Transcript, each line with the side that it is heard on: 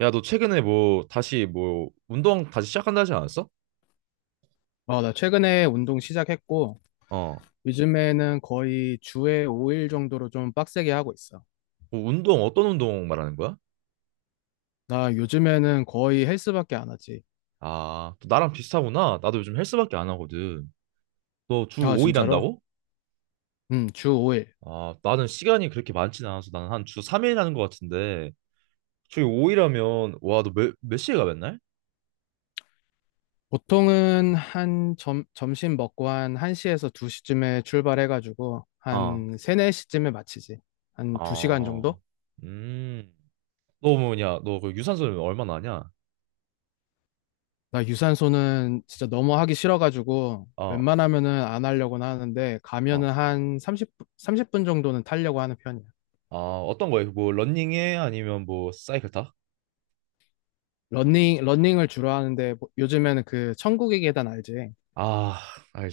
right: 야, 너 최근에 뭐 다시 뭐 운동 다시 시작한다 하지 않았어?
left: 어, 나 최근에 운동 시작했고,
right: 어.
left: 요즘에는 거의 주에 5일 정도로 좀 빡세게 하고 있어.
right: 뭐 운동 어떤 운동 말하는 거야?
left: 나 요즘에는 거의 헬스밖에 안 하지.
right: 아, 또 나랑 비슷하구나. 나도 요즘 헬스밖에 안 하거든. 너 주
left: 아,
right: 5일
left: 진짜로?
right: 한다고?
left: 응, 주 5일.
right: 아, 나는 시간이 그렇게 많진 않아서 나는 한 주 3일 하는 것 같은데. 주 5일 하면 와, 너 몇 시에 가 맨날?
left: 보통은 한 점심 먹고 한 1시에서 2시쯤에 출발해가지고,
right: 어.
left: 한 3, 4시쯤에 마치지. 한 2시간
right: 아.
left: 정도?
right: 음. 너 뭐냐? 너 그 유산소 얼마나 하냐?
left: 나 유산소는 진짜 너무 하기 싫어가지고,
right: 어.
left: 웬만하면은 안 하려고는 하는데, 가면은
right: 아,
left: 한 30분 정도는 타려고 하는 편이야.
right: 아, 어떤 거야? 뭐 러닝해, 아니면 뭐 사이클 타?
left: 러닝을 주로 하는데 요즘에는 그 천국의 계단 알지?
right: 아,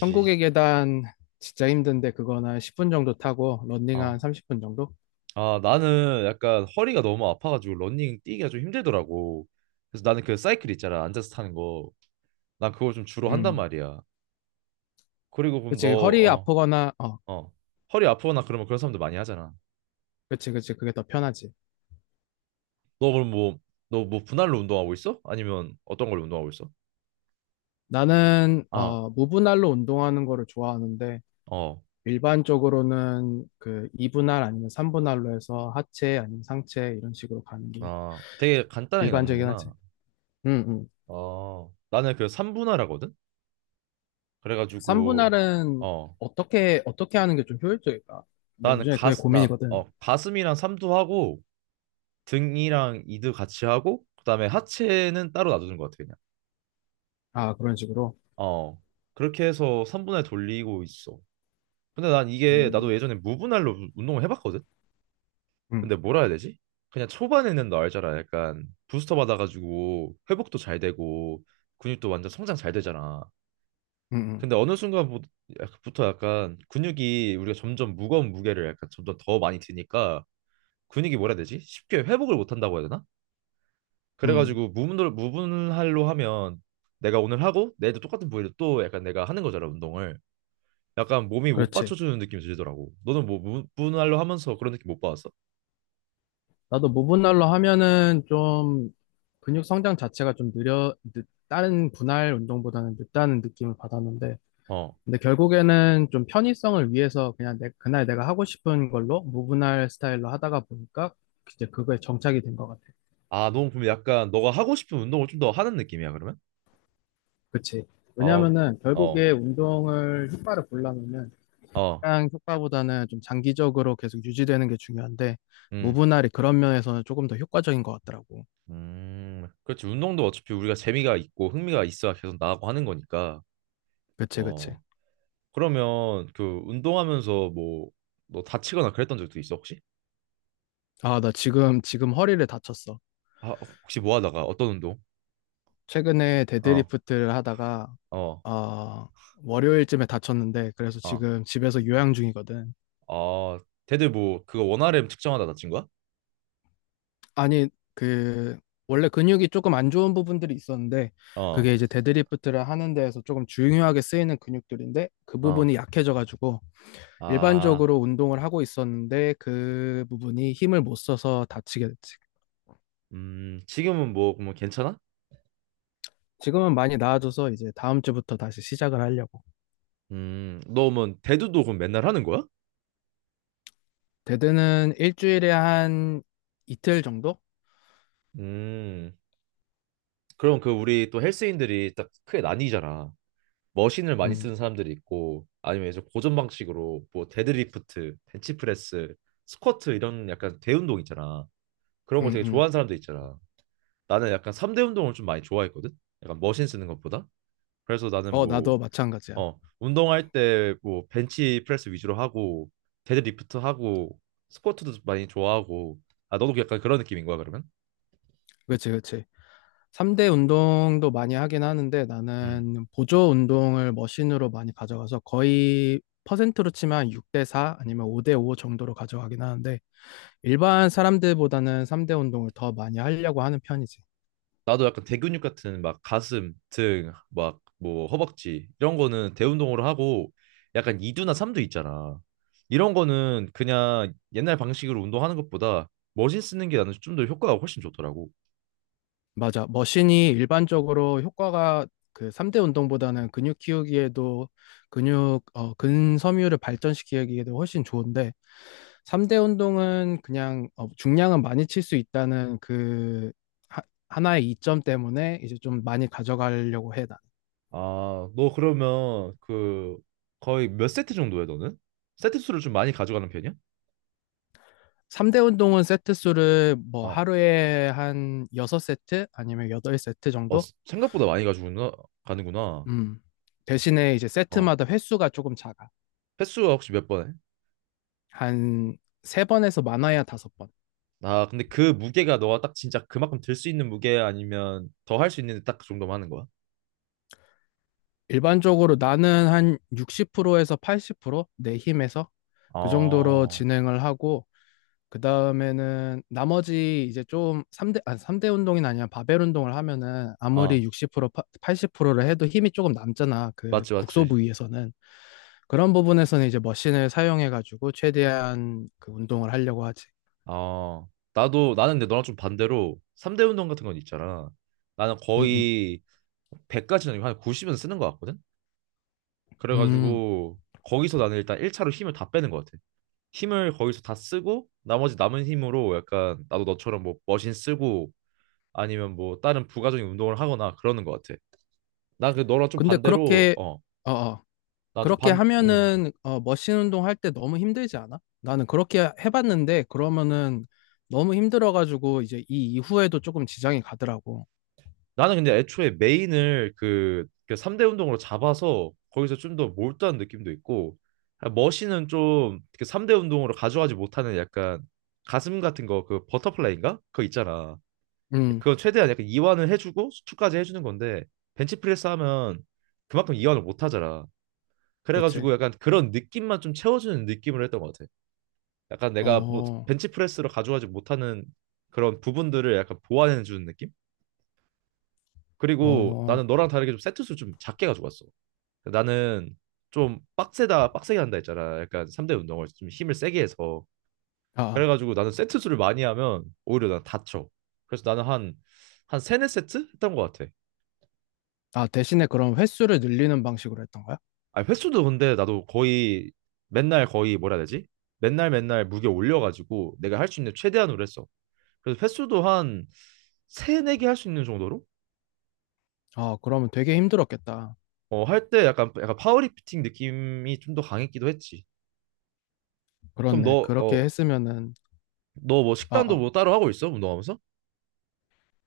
left: 천국의 계단 진짜 힘든데 그거는 한 10분 정도 타고 러닝 한
right: 어.
left: 30분 정도?
right: 아, 나는 약간 허리가 너무 아파가지고 러닝 뛰기가 좀 힘들더라고. 그래서 나는 그 사이클 있잖아, 앉아서 타는 거. 난 그걸 좀 주로 한단
left: 음.
right: 말이야. 그리고 그럼 너,
left: 그치. 허리
right: 어,
left: 아프거나,
right: 어, 허리 아프거나 그러면 그런 사람들 많이 하잖아.
left: 그치, 그치. 그게 더 편하지.
right: 너 그럼 뭐, 너 뭐 분할로 운동하고 있어? 아니면 어떤 걸로 운동하고 있어?
left: 나는,
right: 아,
left: 무분할로 운동하는 거를 좋아하는데
right: 어,
left: 일반적으로는 그 2분할 아니면 3분할로 해서 하체 아니면 상체 이런 식으로 가는 게
right: 아, 되게 간단하게
left: 일반적이긴 하지.
right: 남는구나.
left: 음, 음.
right: 나는 그 삼분할하거든. 그래가지고,
left: 3분할은
right: 어,
left: 어떻게 하는 게 좀 효율적일까? 네,
right: 나는
left: 요즘에 그게 고민이거든.
right: 가슴이랑 삼두 하고, 등이랑 이드 같이 하고, 그다음에 하체는 따로 놔두는 것 같아 그냥.
left: 아, 그런 식으로.
right: 어, 그렇게 해서 3분할 돌리고 있어. 근데 난 이게,
left: 음,
right: 나도 예전에 무분할로 운동을 해봤거든.
left: 음,
right: 근데 뭐라 해야 되지? 그냥 초반에는 너 알잖아, 약간 부스터 받아가지고 회복도 잘 되고 근육도 완전 성장 잘 되잖아.
left: 음, 음,
right: 근데 어느 순간부터 약간 근육이, 우리가 점점 무거운 무게를 약간 점점 더 많이 드니까 근육이, 뭐라 해야 되지? 쉽게 회복을 못 한다고 해야 되나?
left: 음.
right: 그래가지고 무분별 무분할로 하면 내가 오늘 하고 내일도 똑같은 부위를 또 약간 내가 하는 거잖아, 운동을. 약간 몸이 못
left: 그렇지.
right: 받쳐주는 느낌이 들더라고. 너는 뭐 무분할로 하면서 그런 느낌 못 받았어?
left: 나도 무분할로 하면은 좀 근육 성장 자체가 좀 다른 분할 운동보다는 늦다는 느낌을 받았는데,
right: 어.
left: 근데 결국에는 좀 편의성을 위해서 그냥 그날 내가 하고 싶은 걸로 무분할 스타일로 하다가 보니까 이제 그거에 정착이 된 것 같아.
right: 아, 너무 보면 약간 너가 하고 싶은 운동을 좀 더 하는 느낌이야 그러면?
left: 그치.
right: 어.
left: 왜냐면은
right: 어.
left: 결국에 운동을 효과를 보려면은
right: 어.
left: 시장 효과보다는 좀 장기적으로 계속 유지되는 게 중요한데
right: 음.
left: 무분할이 그런 면에서는 조금 더 효과적인 것 같더라고.
right: 음. 그렇지. 운동도 어차피 우리가 재미가 있고 흥미가 있어야 계속 나가고 하는 거니까.
left: 그치, 그치.
right: 어. 그러면 그 운동하면서 뭐 너 다치거나 그랬던 적도 있어 혹시?
left: 아, 나 지금 허리를 다쳤어.
right: 아, 혹시 뭐 하다가, 어떤 운동?
left: 최근에
right: 어.
left: 데드리프트를 하다가
right: 어,
left: 어, 월요일쯤에 다쳤는데 그래서
right: 어,
left: 지금 집에서 요양 중이거든.
right: 어, 걔들 뭐 그거 원RM 측정하다 다친 거야?
left: 아니, 그 원래 근육이 조금 안 좋은 부분들이 있었는데 그게
right: 어,
left: 이제 데드리프트를 하는 데에서 조금 중요하게 쓰이는 근육들인데 그
right: 어,
left: 부분이 약해져가지고
right: 아,
left: 일반적으로 운동을 하고 있었는데 그 부분이 힘을 못 써서 다치게 됐지.
right: 지금은 뭐, 괜찮아?
left: 지금은 많이 나아져서 이제 다음 주부터 다시 시작을 하려고.
right: 너 뭐 대두도 그럼 맨날 하는 거야?
left: 데드는 일주일에 한 이틀 정도?
right: 음, 그럼 그 우리 또 헬스인들이 딱 크게 나뉘잖아. 머신을 많이
left: 음,
right: 쓰는 사람들이 있고, 아니면 이제 고전 방식으로 뭐 데드리프트, 벤치프레스, 스쿼트, 이런 약간 대운동 있잖아. 그런 걸
left: 음,
right: 되게
left: 음.
right: 좋아하는 사람도 있잖아. 나는 약간 3대 운동을 좀 많이 좋아했거든. 약간 머신 쓰는 것보다. 그래서 나는
left: 어,
right: 뭐
left: 나도 마찬가지야.
right: 운동할 때 뭐 벤치 프레스 위주로 하고, 데드리프트 하고, 스쿼트도 많이 좋아하고. 아, 너도 약간 그런 느낌인 거야 그러면?
left: 그치, 그치. 3대 운동도 많이 하긴 하는데
right: 음.
left: 나는 보조 운동을 머신으로 많이 가져가서 거의 퍼센트로 치면 6대 4 아니면 5대 5 정도로 가져가긴 하는데 일반 사람들보다는 3대 운동을 더 많이 하려고 하는 편이지.
right: 나도 약간 대근육 같은 막 가슴, 등, 막 뭐 허벅지 이런 거는 대운동으로 하고, 약간 2두나 3두 있잖아. 이런 거는 그냥 옛날 방식으로 운동하는 것보다 머신 쓰는 게 나는 좀 더 효과가 훨씬 좋더라고.
left: 맞아. 머신이 일반적으로 효과가 그 3대 운동보다는 근육 키우기에도 근섬유를 발전시키기에도 훨씬 좋은데, 3대 운동은 그냥 중량은 많이 칠 수 있다는 그 하, 하나의 이점 때문에 이제 좀 많이 가져가려고 해, 나.
right: 아, 너 그러면 그 거의 몇 세트 정도 해 너는? 세트 수를 좀 많이 가져가는 편이야?
left: 3대 운동은 세트 수를 뭐
right: 어.
left: 하루에 한 6세트 아니면 8세트
right: 어,
left: 정도?
right: 생각보다 많이 가지고나 가는구나.
left: 음. 대신에 이제
right: 어.
left: 세트마다 횟수가 조금 작아.
right: 횟수가 혹시 몇 번 해?
left: 한 세번에서 많아야 다섯 번.
right: 아, 근데 그 무게가 너가 딱 진짜 그만큼 들 수 있는 무게 아니면 더 할 수 있는 딱 그 정도만 하는 거야?
left: 일반적으로 나는 한 60%에서 80%내 힘에서 그 정도로
right: 어.
left: 진행을 하고 그 다음에는 나머지 이제 좀 3대 아 삼대 운동이 아니라 바벨 운동을 하면은
right: 아,
left: 아무리 60% 80%를 해도 힘이 조금 남잖아. 그
right: 맞지,
left: 국소
right: 맞지.
left: 부위에서는 그런 부분에서는 이제 머신을 사용해 가지고 최대한 그 운동을 하려고 하지.
right: 아, 나도, 나는 근데 너랑 좀 반대로 3대 운동 같은 건 있잖아. 나는
left: 음, 음.
right: 거의 100까지는 아니고 한 90은 쓰는 것 같거든?
left: 음.
right: 그래가지고 거기서 나는 일단 1차로 힘을 다 빼는 것 같아. 힘을 거기서 다 쓰고 나머지 남은 힘으로 약간 나도 너처럼 뭐 머신 쓰고, 아니면 뭐 다른 부가적인 운동을 하거나 그러는 것 같아. 나 그 너랑 좀
left: 근데
right: 반대로,
left: 그렇게 어어
right: 나 좀
left: 그렇게
right: 반, 음.
left: 하면은 머신 운동 할 때 너무 힘들지 않아? 나는 그렇게 해봤는데 그러면은 너무 힘들어가지고 이제 이 이후에도 조금 지장이 가더라고.
right: 나는 근데 애초에 메인을 그 3대 운동으로 잡아서 거기서 좀 더 몰두한 느낌도 있고. 아, 머신은 좀 그 3대 운동으로 가져가지 못하는 약간 가슴 같은 거, 그 버터플라이인가? 그거 있잖아.
left: 음,
right: 그건 최대한 약간 이완을 해주고 수축까지 해주는 건데, 벤치프레스 하면 그만큼 이완을 못 하잖아.
left: 그치.
right: 그래가지고 약간 그런 느낌만 좀 채워주는 느낌으로 했던 것 같아. 약간 내가 뭐
left: 어,
right: 벤치프레스로 가져가지 못하는 그런 부분들을 약간 보완해 주는 느낌? 그리고
left: 어,
right: 나는 너랑 다르게 좀 세트 수 좀 작게 가져갔어. 나는 좀 빡세다 빡세게 한다 했잖아, 약간 3대 운동을 좀 힘을 세게 해서.
left: 아,
right: 그래가지고 나는 세트 수를 많이 하면 오히려 난 다쳐. 그래서 나는 한 세네 세트 했던 것 같아.
left: 아. 대신에 그럼 횟수를 늘리는 방식으로 했던 거야?
right: 아, 횟수도 근데 나도 거의 맨날 거의, 뭐라 해야 되지? 맨날 맨날 무게 올려가지고 내가 할 수 있는 최대한으로 했어. 그래서 횟수도 한 세네 개 할 수 있는 정도로.
left: 아, 그러면 되게 힘들었겠다.
right: 할 때 약간 파워리프팅 느낌이 좀 더 강했기도 했지. 그럼
left: 그렇네.
right: 너,
left: 그렇게
right: 어,
left: 했으면은.
right: 너 뭐
left: 아,
right: 식단도
left: 아,
right: 뭐 따로 하고 있어? 운동하면서?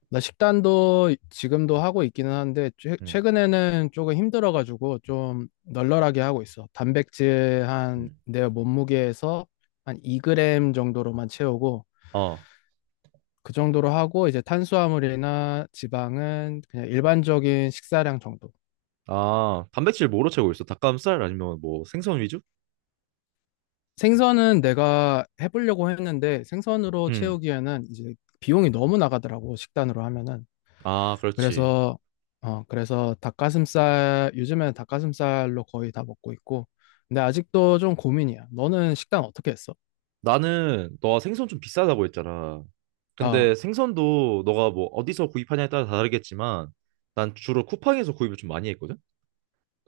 left: 나 식단도 지금도 하고 있기는 한데 최,
right: 응,
left: 최근에는 조금 힘들어가지고 좀 널널하게 하고 있어. 단백질 한
right: 응.
left: 내 몸무게에서 한 2g 정도로만 채우고
right: 어,
left: 그 정도로 하고 이제 탄수화물이나 지방은 그냥 일반적인 식사량 정도.
right: 아, 단백질 뭐로 채우고 있어? 닭가슴살 아니면 뭐 생선 위주?
left: 생선은 내가 해보려고 했는데 생선으로
right: 응.
left: 채우기에는 이제 비용이 너무 나가더라고 식단으로 하면은.
right: 아, 그렇지.
left: 그래서 그래서 닭가슴살 요즘에는 닭가슴살로 거의 다 먹고 있고 근데 아직도 좀 고민이야. 너는 식단 어떻게 했어?
right: 나는 너가 생선 좀 비싸다고 했잖아. 근데
left: 아,
right: 생선도 너가 뭐 어디서 구입하냐에 따라 다르겠지만 난 주로 쿠팡에서 구입을 좀 많이 했거든.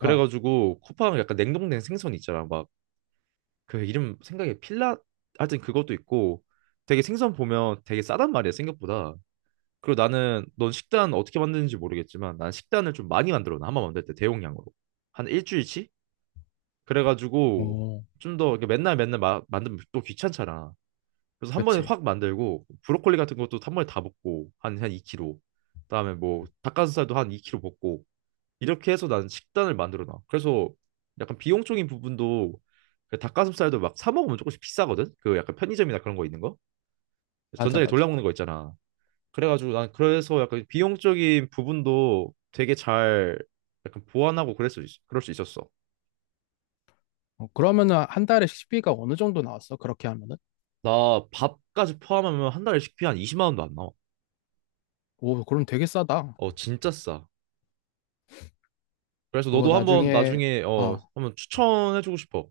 left: 아,
right: 쿠팡 약간 냉동된 생선 있잖아, 막. 그 이름, 생각에 필라, 하여튼 그것도 있고. 되게 생선 보면 되게 싸단 말이야, 생각보다. 그리고 나는, 넌 식단 어떻게 만드는지 모르겠지만 난 식단을 좀 많이 만들어 놔, 한번 만들 때 대용량으로. 한 일주일치. 그래가지고
left: 오,
right: 좀 더, 맨날 맨날 만들면 또 귀찮잖아. 그래서 한 번에
left: 그치.
right: 확 만들고 브로콜리 같은 것도 한 번에 다 볶고 한 2kg, 그다음에 뭐 닭가슴살도 한 2kg 볶고, 이렇게 해서 나는 식단을 만들어 놔. 그래서 약간 비용적인 부분도, 그 닭가슴살도 막 사 먹으면 조금씩 비싸거든, 그 약간 편의점이나 그런 거 있는 거,
left: 맞아,
right: 전자레인지 돌려
left: 맞아.
right: 먹는 거 있잖아. 그래가지고 난 그래서 약간 비용적인 부분도 되게 잘 약간 보완하고 그럴 수 있었어.
left: 어, 그러면은 한 달에 식비가 어느 정도 나왔어? 그렇게 하면은?
right: 나 밥까지 포함하면 한 달에 식비 한 20만 원도 안 나와.
left: 오, 그럼 되게 싸다.
right: 어, 진짜 싸. 그래서
left: 그거
right: 너도 한번
left: 나중에
right: 나중에
left: 어,
right: 한번 추천해주고 싶어.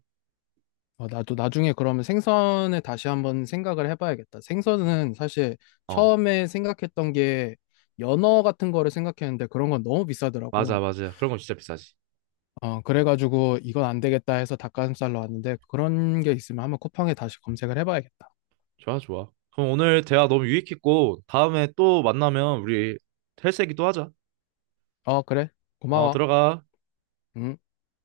left: 어, 나도 나중에 그러면 생선에 다시 한번 생각을 해봐야겠다. 생선은 사실
right: 어,
left: 처음에 생각했던 게 연어 같은 거를 생각했는데 그런 건 너무
right: 맞아,
left: 비싸더라고.
right: 맞아. 그런 건 진짜 비싸지.
left: 어, 그래가지고 이건 안 되겠다 해서 닭가슴살로 왔는데 그런 게 있으면 한번 쿠팡에 다시 검색을 해봐야겠다.
right: 좋아, 좋아. 그럼 오늘 대화 너무 유익했고, 다음에 또 만나면 우리 헬스 얘기 또 하자.
left: 어, 그래.
right: 어,
left: 고마워.
right: 들어가.
left: 음.